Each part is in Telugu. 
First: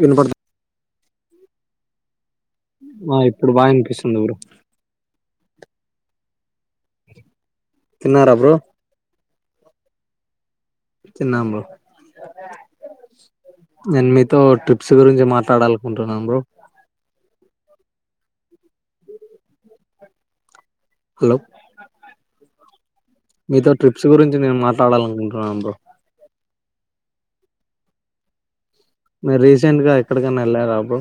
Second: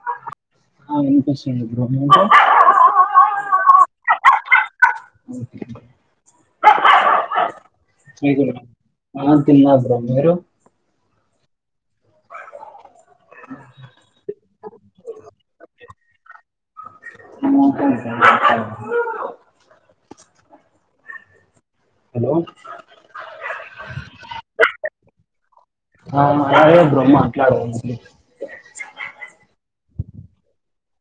వినబడు [unintelligible] ఆ ఇప్పుడు బాగా అనిపిస్తుంది కూడా తిన్నారా బ్రో [unintelligible] తిన్నా బ్రో మీరు తిన్నాం బ్రో నెన్ మీ తో ట్రిప్స్ గురించి మాట్లాడాలనుకుంటున్నాను బ్రో హలో హలో టాడాలనుకుంటున్నాను బ్రో ఆ అదే బ్రో మాట్లాడుకుందాం బ్రో మీరు రీసెంట్ గా ఎక్కడికైనా వెళ్ళారా బ్రో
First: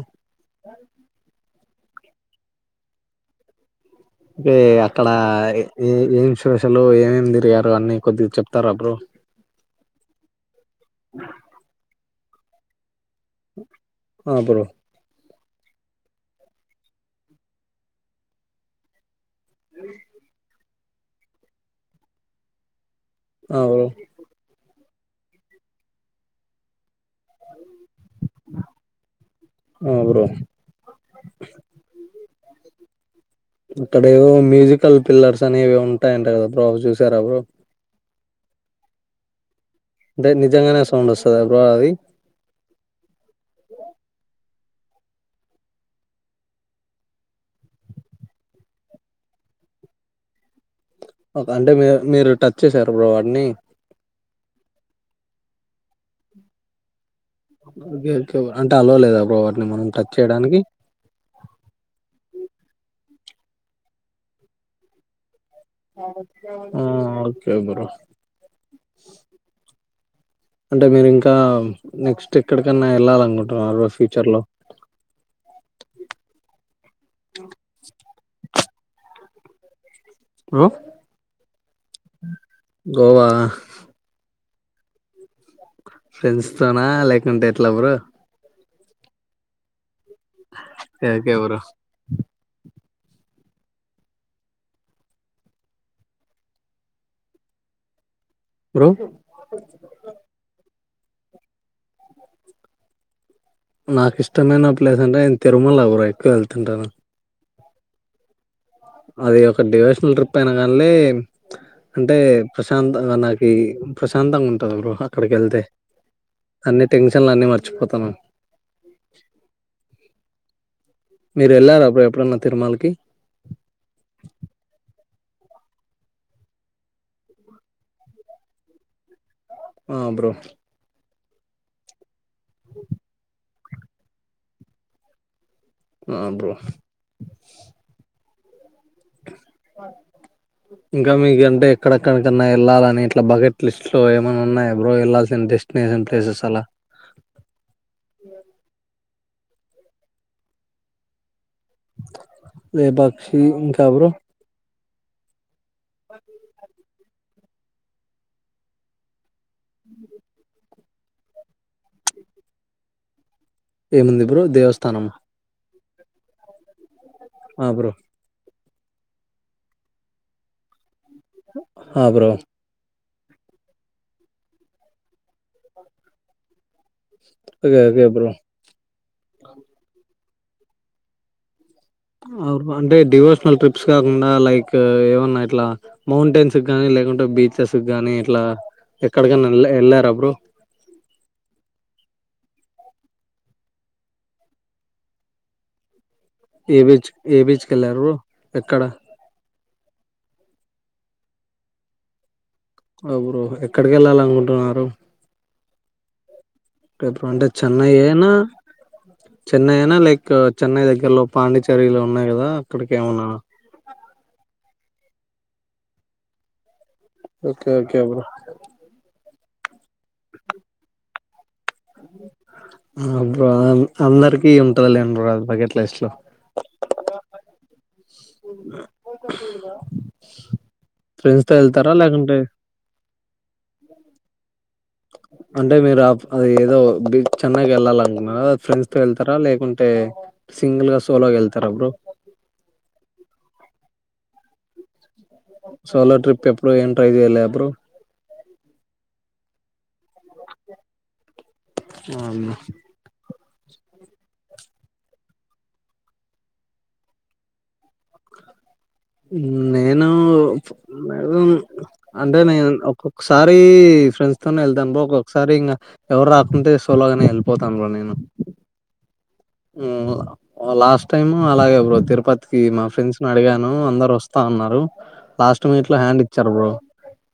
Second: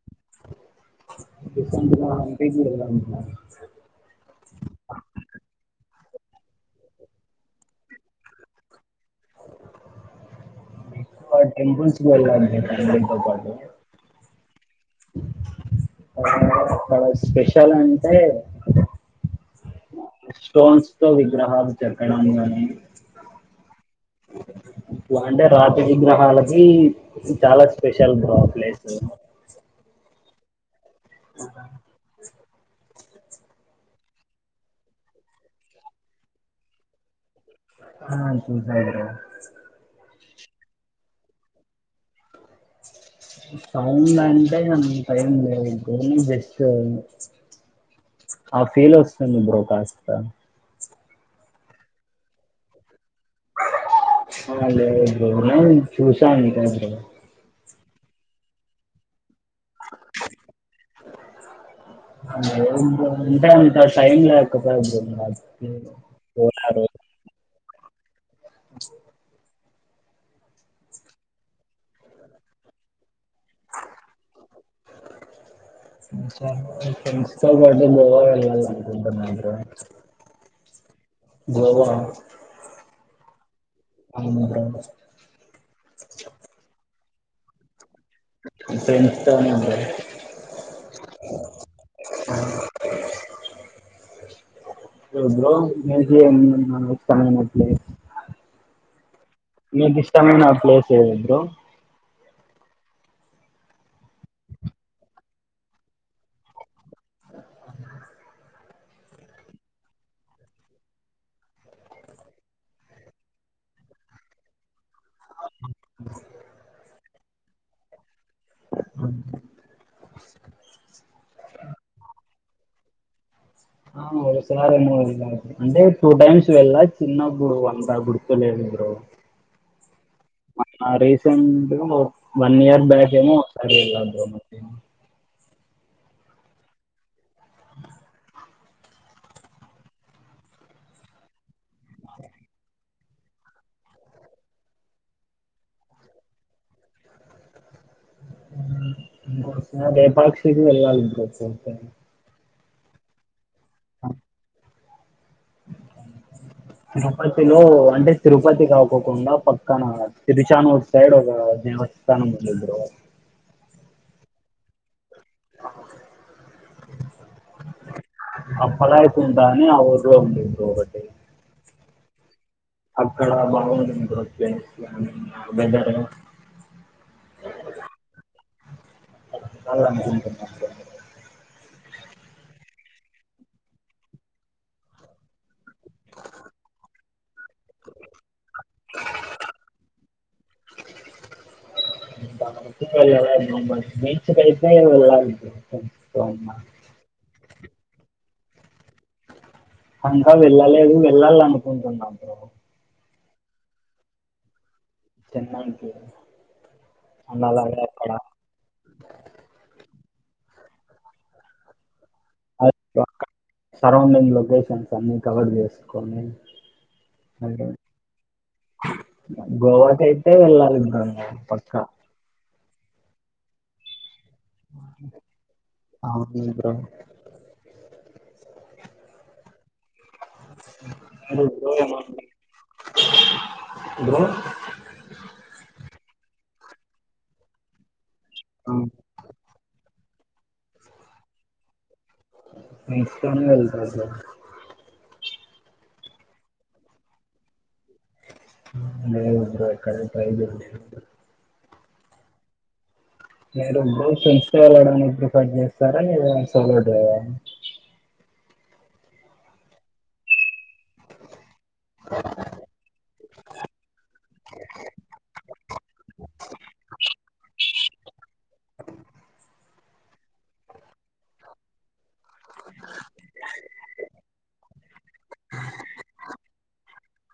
రీసెంట్ గా అంటే [unintelligible] టే అక్కడ ఎ ఏం స్పెషలు యేమేం తిరిగారు అన్నీ కొద్దిగ చెప్తారా బ్రో. [unintelligible] టెంపుల్స్ వెళ్లాను [unintelligible] పొరపాట్లో ఆ బ్రో చాలా స్పెషల్ అంటే అ స్టోన్స్ తో విగ్రహాలు చెక్కడం గాని అవు ఇలా అంటే రాత్రి విగ్రహాలకి చాలా స్పెషల్ గ ప్లేస్ ఆ బ్రో ఆ అక్కడేవో మ్యూజికల్ పిల్లర్స్ అనేవి ఉంటాయంట కదా బ్రో అవి చూసారా బ్రో హా చూసా బ్రో దే నిజంగానే సౌండ్ వస్సాదా బ్రో అది అవన్నీ దాన్ని [inaudible] టైం లో [inaudible] ఆ ఫీల్ వస్తుంది బ్రో కాస్త ఒకే అంటే మీ మీరు టచ్ చేసారు బ్రో వాడిని ఆ లేదు బ్రో నేనూ చూసా అంతే బ్రో ఓకే ఓకే అంటే అలో లేదా బ్రో వాటిని మనం టచ్ చేయడానికి ఆ లేదు బ్రో [inaudible] పోయారు ఆ ఓక్ కే బ్రో అంటే మీరు ఇంకా నెక్స్ట్ ఎక్కడికన్నా వెళ్ళాలనుకుంటున్నారు బ్రో ఫ్యూచర్ లో [inaudible] వింటున్నాయి bro bro Goa Goa [inaudible] friends తోనా లే కుంటే ఎట్లా బ్రో ఫ్రెండ్స్ తో [inaudible] ఫేక్ ఎవరు యస్ బ్రో మ్యూజిమయంట్ బ్రో మీకు ఇష్టమైనా ప్లేస్ సేమ్ బ్రో నాకు ఇష్టమైన ప్లేస్ అంటే నేను తిరుమల కూడార ఎక్కువ వెళ్తుంటాను అది ఒక డివేషనల్ ట్రిప్ అయిన కానీలే అంటే ప్రశాంతంగా నాకి ప్రశాంతంగా ఉంటది బ్రో అక్కడికి వెళ్తే అన్నీ తెంగ్ టెన్షన్లు అని మర్చిపోతను మీరు వెళ్ళారా అప్పుడు ఎప్పుడున్న తిరుమలకి అంటే టూ టైమ్స్ వెళ్ళ చిన్నప్పుడు అంత గుర్తులేదు ఆ బ్రో [unintelligible] వన్ ఇయర్ బ్యాక్ ఏమో అంటి ఎలా వున్నారు ఆ బ్రో ఇంకా మీకు అంటే ఎక్కడెక్కడికన్నా వెళ్ళాలని ఇట్లా బకెట్ లిస్ట్ లో ఏమైన్నా ఉన్నాయ బ్రో వెళ్లాల్సిన డెస్టినేషన్ ప్లేసెస్ అలా అదే లేపాక్షి వెళ్ళాలి బ్రో లేపాక్షి ఇంకా బ్రో బ తిరుపతిలో అంటే తిరుపతి కాకోకుండా పక్క కనా ఇది చానా వోస్ సైడ్ ఒక దేవస్థానం ఉంది బ్రో ఏముంది బ్రో దేవస్థా తనమ ఆ ఫల అయితు ఉంటా అని ఆ ఊరిలో ఉంది బ్రో ఒకటి ఆ బ్రో అక్కడ బాగుంటుంది bro weather okay okay bro అనుకుంటున్నాను బ్రో అంటే డివోషనల్ ట్రిప్స్ కాకుండా లైక్ ఏమన్నా ఇట్లా మౌంటైన్స్ కానీ లేకుంటే బీచెస్ కానీ ఇట్లా ఎక్కడికనా వె వెళ్ళారా బ్రో మే కలి వెళ్ళాలి బ్రో అన్నా ఏవిచ్ ఏవిచ్ కెళ్ళారు ఎక్కడ కంకా వెళ్ళలేదు వెళ్ళాల అనుకుంటున్నాం బ్రో ఎవరు ఎక్కడికి వెళ్ళాలి అనుకుంటున్నారు మా ఇంటికి బ్రో ప్పు ఎప్పుడు అంటే చెన్నై ఐనా చెన్నై అనా లేక్ ఇకా చెన్నై దగ్గరలో పాండిచేరిలో ఉన్నాయి కదా అక్కడికి ఏమన్నా సరౌండింగ్ లో వే నా టమ్మి కవర్ చేసుకొని ఓకే ఓకే బ్రో గోవా కైతే వెళ్ళలి బ్రో పక్కా వునా బ్రో అ అందరి టి ఉంటద లెండి బ్రో అవును బ్రో [unintelligible] పోకా చూడదా మీరు ఫ్రెండ్స్ తో బ్రో వెళ్తారా ఏమండి లేకుంటే బ్రో అంటే మీరు ఆ అది ఏదో బీచ్ చెన్నై కి ఎలాలని ఫ్రెండ్స్ తో వెళ్తారా లేకుంటే సింగల్గా సోలోగా వెళ్తారా బ్రో ఫ్రెండ్స్ తో నే వెళ్తా బ్రో సోలో ట్రిప్ ఎప్పుడు ఏం ట్రై చేయలేదా బ్రో లేదు బ్రో ఎక్కడ ట్రై చేయలేదు అవును మీరు బ్రో ఫ్రెండ్స్ తో వెళ్ళడనికి ప్రిఫెర్ చేస్తారా లేదా సోలో గా నేను మ అంటే నేను ఒక్కొక్కసారి ఫ్రెండ్స్ తోనే వెళ్తాను బ్రో ఒక్కొక్కసారి ఇంకా ఎవరు రాకుంటే సోలోగానే వెళ్ళిపోతాను బ్రో నేను ఉ లాస్ట్ టైమ్ అలాగే బ్రో తిరు తిపతికి మా ఫ్రెండ్స్ ని అడిగాను అందరు వస్తా ఉన్నారు లాస్ట్ మీట్ లో హ్యాండ్ ఇచ్చారు బ్రో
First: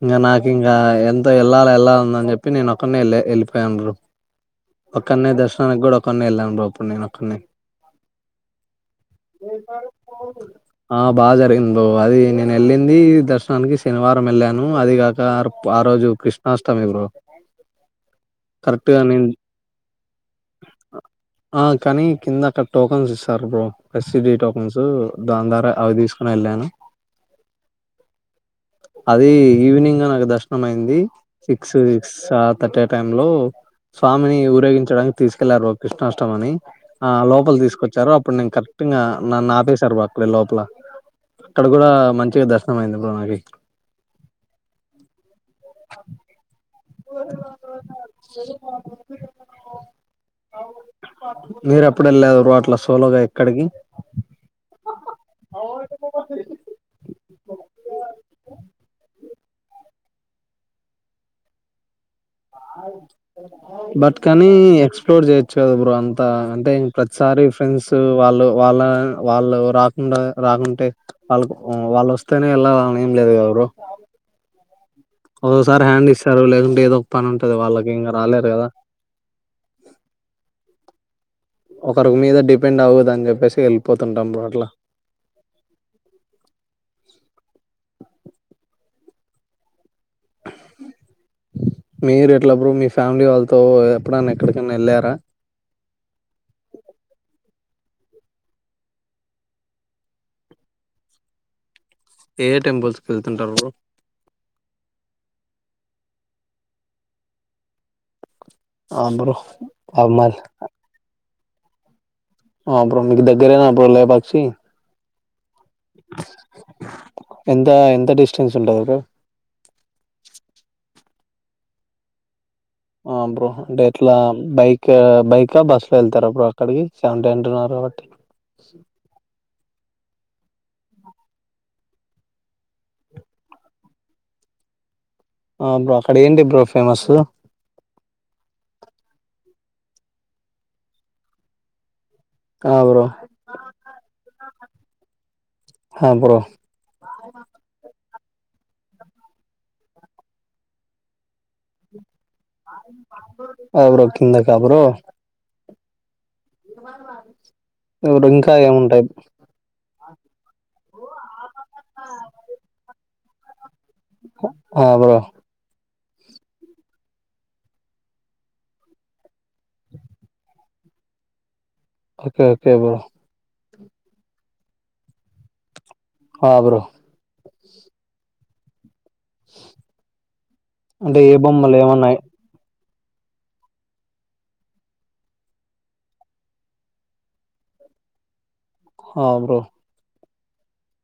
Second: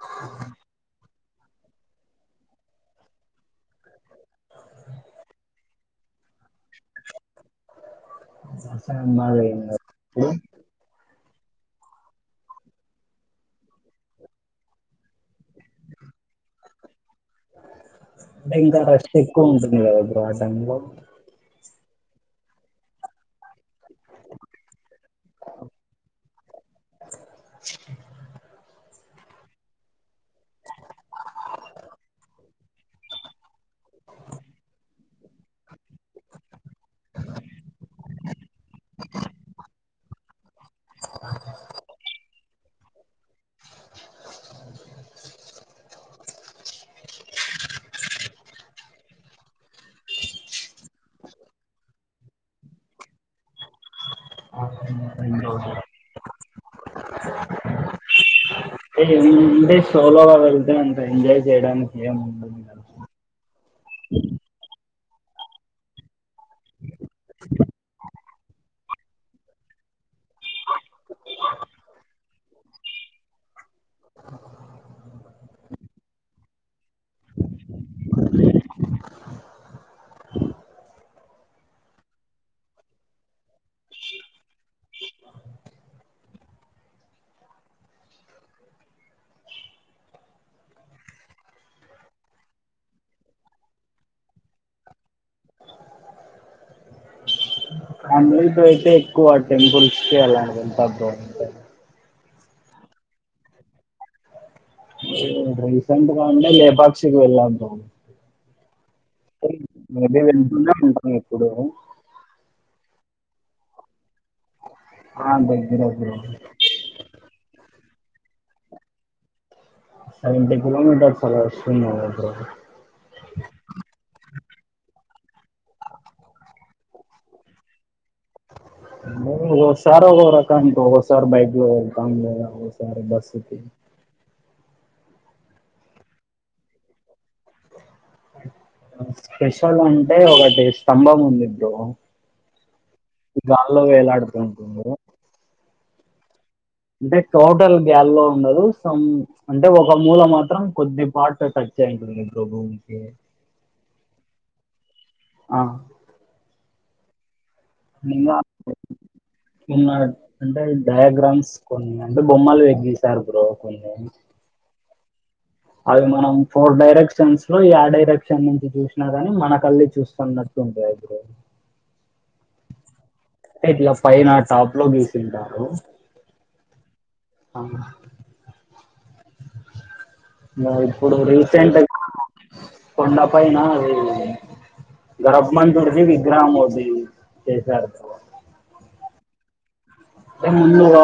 ఇంకా నాకు ఇంకా ఎ వెళ్ళాలా ఎళ్లాల ఉందని చెప్పి నేను ఒక్కడినే వెళ్ళిపోయాను బ్రో ఒక్కనే దర్శనానికి కూడా ఒక్కనే వెళ్ళాను బ్రో నేను ఒక్కనే దర్శనం బా జరిగిందా బ్రో ఆ బాగా జరిగింది బో అది నేను వెళ్ళింది దర్శనానికి శనివారం వెళ్ళాను అది కాక ఆ రోజు కృష్ణాష్టమి బ్రో బెంగా కరెక్ట్ గా రష్ నేను ఎక్కువ ఉంటుంది కదా బ్రో ఆహ్ టైం లో ఆ కానీ కింద అక్కడ టోకెన్స్ ఇస్తారు బ్రో ఫసిడే టాక్యమెంట్స్ దాని ద్వారా అవి తీసుకోని వెళ్ళాను అది ఈవినింగ్ నాకు దర్శనం అయింది సిక్స్ సిక్స్ థర్టీ ఆ టైం లో స్వామిని ఊరేగించడాని తీసుకెళ్లారు కృష్ణ ఇష్ట అని ఆ లోపల తీసుకొచ్చారు అప్పుడు నేను కరెక్ట్ గా నన్ను నాపేశారు అక్కడే లోపల అక్కడ కూడా మంచిగా దర్శనం అయింది ఇప్పుడు నాకి మీరు ఎప్పుడ వెళ్ళారు అట్లా సోలోగా ఎక్కడికి అ అంటే సోలోగా వెళ్తే అంత ఎంజాయ్ చేయడానికి ఏము బట్కాని క్స్ప్లోర్ చేయొచ్చు కదా బ్రో అంత అంటే ఇం ప్రతిసారి ఫ్రెండ్స్ వాళ్ళు వాళ్ళ వాళ్ళు రాకుండా రాకుంటే వాళ్ళ వాళ్ళు వస్తేనే వెళ్ళ ఏం లేదు కదా బ్ర ఒకోసారి హ్యాండ్ ఇస్తారు లేకుంటే ఏదో పని ఉంటది వాళ్ళకి ఇంకా రాలేరు కదా ఒకరికి మీద డిపెండ్ అవ్వదుని చెప్పేసి వెళ్పోతుంటాము అట్లా మీరు ఎట్లప్పుర మీ ఫ్యామిలీ వాళ్ళతో ఎప్పుడన్నా ఎక్కడికన్నా వెళ్ళారా ఫ్యామిలీ త అయితే ఎక్కువ టెంపుల్స్ క అలాను ఏ టెంపుల్స్ వెళ్తుంటారు రీసెంట్గా అంటే లేపాక్షి కి వెళ్ళా బ్రో ఆ బ్రో మేబీ అమాల్ వెళ్తూనే ఉంటాం ఇప్పుడు ఆ బ్రో మీకు దగ్గరేనా బ్రో లేపాక్షి ఆ బండి ఎంత ఎం ఎంత డిస్టన్స్ ఉంటది బ్రో సెవెంటీ కిలోమీటర్స్ అలా వస్తున్నది బ్రో ఆ బ్రో అంటే ఎట్లా బైక్ బైకా బస్ లో వెళ్తారా బ్రో అక్కడికి సెవెంటీ అంటున్నారు కాబట్టి ఒకసారి ఒకొక్క రకం బ్రో ఒకసారి బైక్ లో వెళ్తాం బ్రో ఒకసారి బస్ లో ఆ బ్రో అక్కడ ఏంటి బ్రో ఫేమస్సు స్పెషల్ అంటే ఒకటి స్తంభం ఉంది బ్రో ఆ బ్రో గాల్లో వేలాడుతుంది బ్రో హా బ్రో అంటే టోటల్ గాల్లో ఉండదు సమ్ అంటే ఒక మూల మాత్రం కొద్ది పార్ట్ టచ్ అయి ఉంటుంది బ్రో భూమికి [unintelligible] ఎవరో ఆ [inaudible] ఇప్పుడు ఇంకా ఏముంటాయి ఉన్న అంటే డయాగ్రామ్స్ కొన్ని అంటే బొమ్మలు గీశారు బ్రో కొన్ని ఆ బ్రో అవి మనం ఫోర్ డైరెక్షన్స్ లో యా డైరెక్షన్ నుంచి చూసినా గానీ మనకల్లే చూస్తున్నట్టుంటాది బ్రో ఓకే ఓకే బో ఇట్లా పైన టాప్ లో గీసింటారు ఆ బ్రో అవు ఇంకా [inaudible] ఇప్పుడు అంటే ఏ బొమ్మలు రీసెంట్ ఏమున్నాయి కొండ పైన ఆది గర్భమంతుడిది విగ్రహం అది చేశారు బ్రో హా బ్రో ముందు ఆ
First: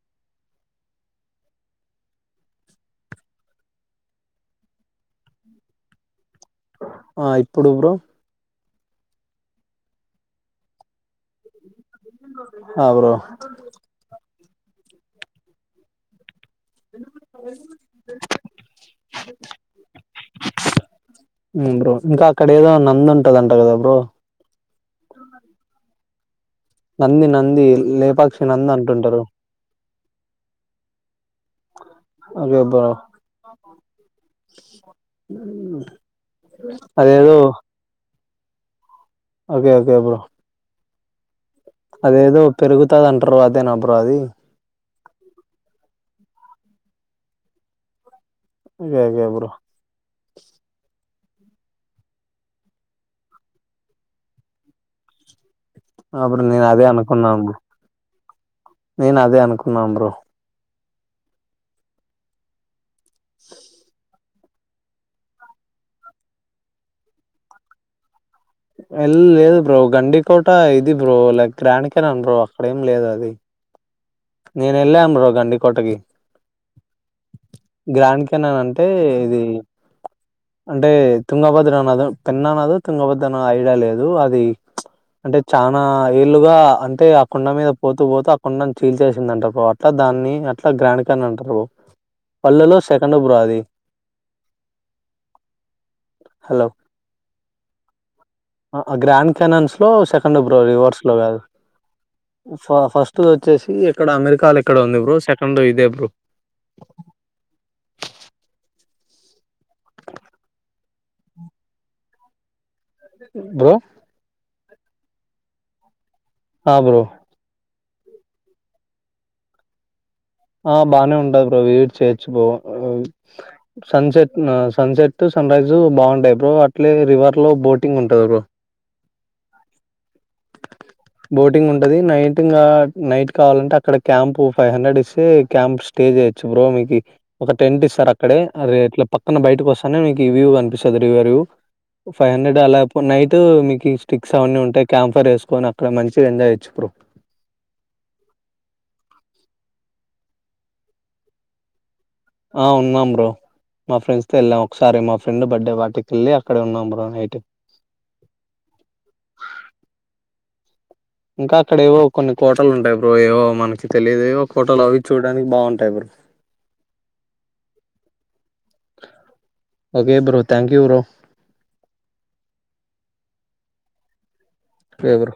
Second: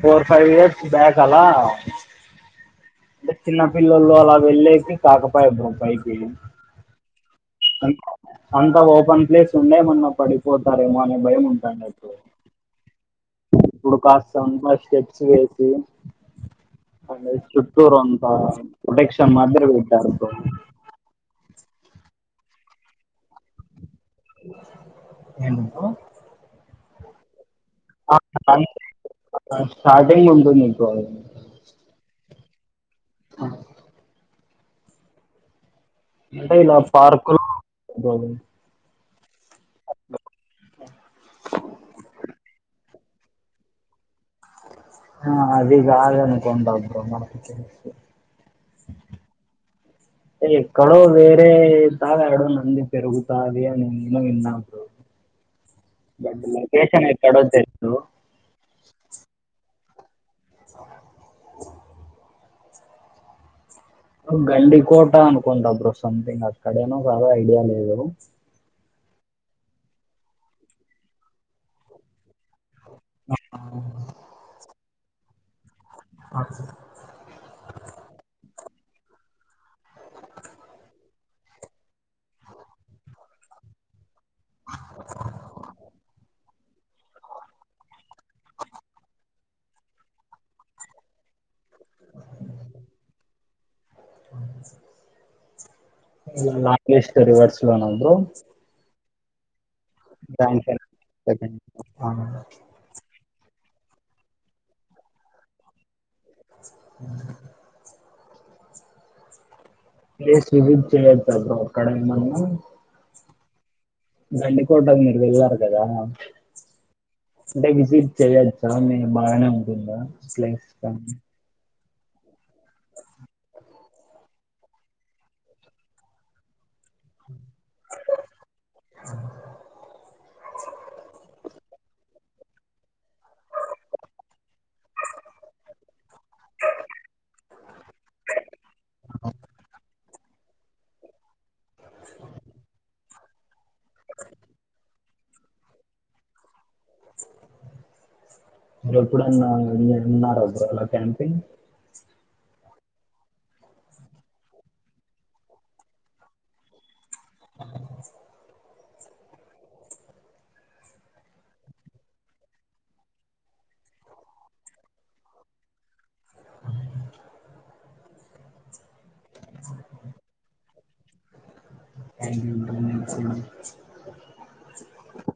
ఫోర్ ఫైవ్ ఇయర్స్ బ్యాక్ అలా అంటే చిన్న పిల్లలు అలా వెళ్ళేకి కాకపయ్ బ్రో పైకి [inaudible] ఆ ఇప్పుడు బ్రో అంత ఓపెన్ ప్లేస్ ఉండే ఏమన్న పడిపోతారేమో అనే భయం ఉంటాదది ఆ బ్రో దాంట్లో స్టెట్స్ వేసి అది చుట్టూరు అంతా ప్రొటెక్షన్ మాదిరి పెట్టారు బ్రో ఊ బ్రో ఇంకా అక్కడ ఏదో నందుంటదంట కదా బ్రో ఏం పో నంది నంది లేపాక్షి నంది అంటుంటరు స్టార్టింగ్ ఉంటుంది ఇంకా అది అదేబ అంటా ఇలా పార్కులో అదని అదే అదే బ్రో అదేదో పెరుగుతదంటారు కదా అదేన బ్రో అది ఆ అదిగాదనుకుంటా బ్రో నాకు తెలిసి యా యా బ్రో అది ఎక్కడోది టే తాగాడో నంది పెరుగుతాది అని నే ఇన్నా బ్రో అప్పుడు బట్ నేను అదే లొకేషన్ అనుకున్నా ఎక్కడో బ్రో తెలీదు నేను అదే అనుకు న్నా బ్రో సోహెబ్ [inaudible] [inaudible] గండి కోట అనుకుంట బ్రో సథింగ్ అక్కడేనో కాదో ఐడియా లేదు ఎల్ లేదు బ్రో గండి కోట ఇది బ్రో లైక్ క్రనికరణ్ బ్రో అక్కడేం లేద అది నేనెలాన్ బ్రో గండి కోటకి గ్రాంకినా అం అంటే ఇది అంటే తుంగభద్ర నద పెన్ననదో తుంగభద్రనదో ఐడియా లేదు అది ప్చ్ అంటే చానా ఏళ్ళగా అంటే ఆ కుండ మీద పో చీల్చేసిందంట అట్లా దాన్ని అట్లా గ్రాన్ కాని అంటరు పల్లెలో సెకండ్ బ్రో అది గీల్ హలో నాగెస్టే రివర్స్ వానల్ బ్రో గ్రాండ్ క్యాన్ అన్ లో సెకండ్ ఫబ్రవరి వర్స్ లో కాదు ఆ ఫ ఫస్ట్ వచ్చేసి ఇక్కడ అమెరికాలో ఇక్కడ ఉంది బ్రో సెకండ్ ఇదే బ్రో అ ప్లేస్ వివిధ చే బక్కడ మన బో అన్ని కొటగ నడవ వెల్లార్ కదా ఆ బ్రో అంటే విసిట్ చెయొచ్చా నేను బాగానే ఉంటుందా ప్లేస్ ఆ కానీ బానే ఉంటది బ్రో చర్చ బో ఆ సన్సెట్ ఆ సన్సెట్ సన్ రైజు బాగుంటాయి అ అట్లే రివర్ లో బోటింగ్ ఉంటంది బ్రో ఆ [unintelligible] బోటింగ్ ఉంటది నైట్ నైట్ కావాలంటే అక్కడ క్యాంప్ ఫైవ్ హండ్రెడ్ ఇస్తే క్యాంప్ స్టే చేయచ్చు బ్రో మీకు ఒక టెంట్ ఇస్తారు అక్కడ అట్లా పక్కన బయటకు వస్తానే మీకు ఈ వ్యూ కనిపిస్తుంది రిూ ఫైవ్ హండ్రెడ్ అలాపో నైట్ మీకు స్టిక్స్ అవన్నీ ఉంటాయి క్యాంఫర్ వేసుకొని అక్కడ మంచిగా ఎంజయచ్చు బ్రో ఎప్పుడన్న ఎల్లినర బ్రో అలా క్యాంపింగ్ ఆ ఉన్నాం బ్రో మా ఫ్రెండ్స్ తో వెళ్ళాం ఒకసారి మా ఫ్రెండ్ బర్త్డే పార్టీకి వెళ్లి అక్కడ ఉన్నాం బ్రో ఇంకా అక్కడ ఏవో కొన్ని కోటలు ఉంటాయి బ్రో ఏవో మనకి తెలియదువో కోటలు అవి చూడడానికి బాగుంటాయి bro okay bro thank you bro అంట ఎవరు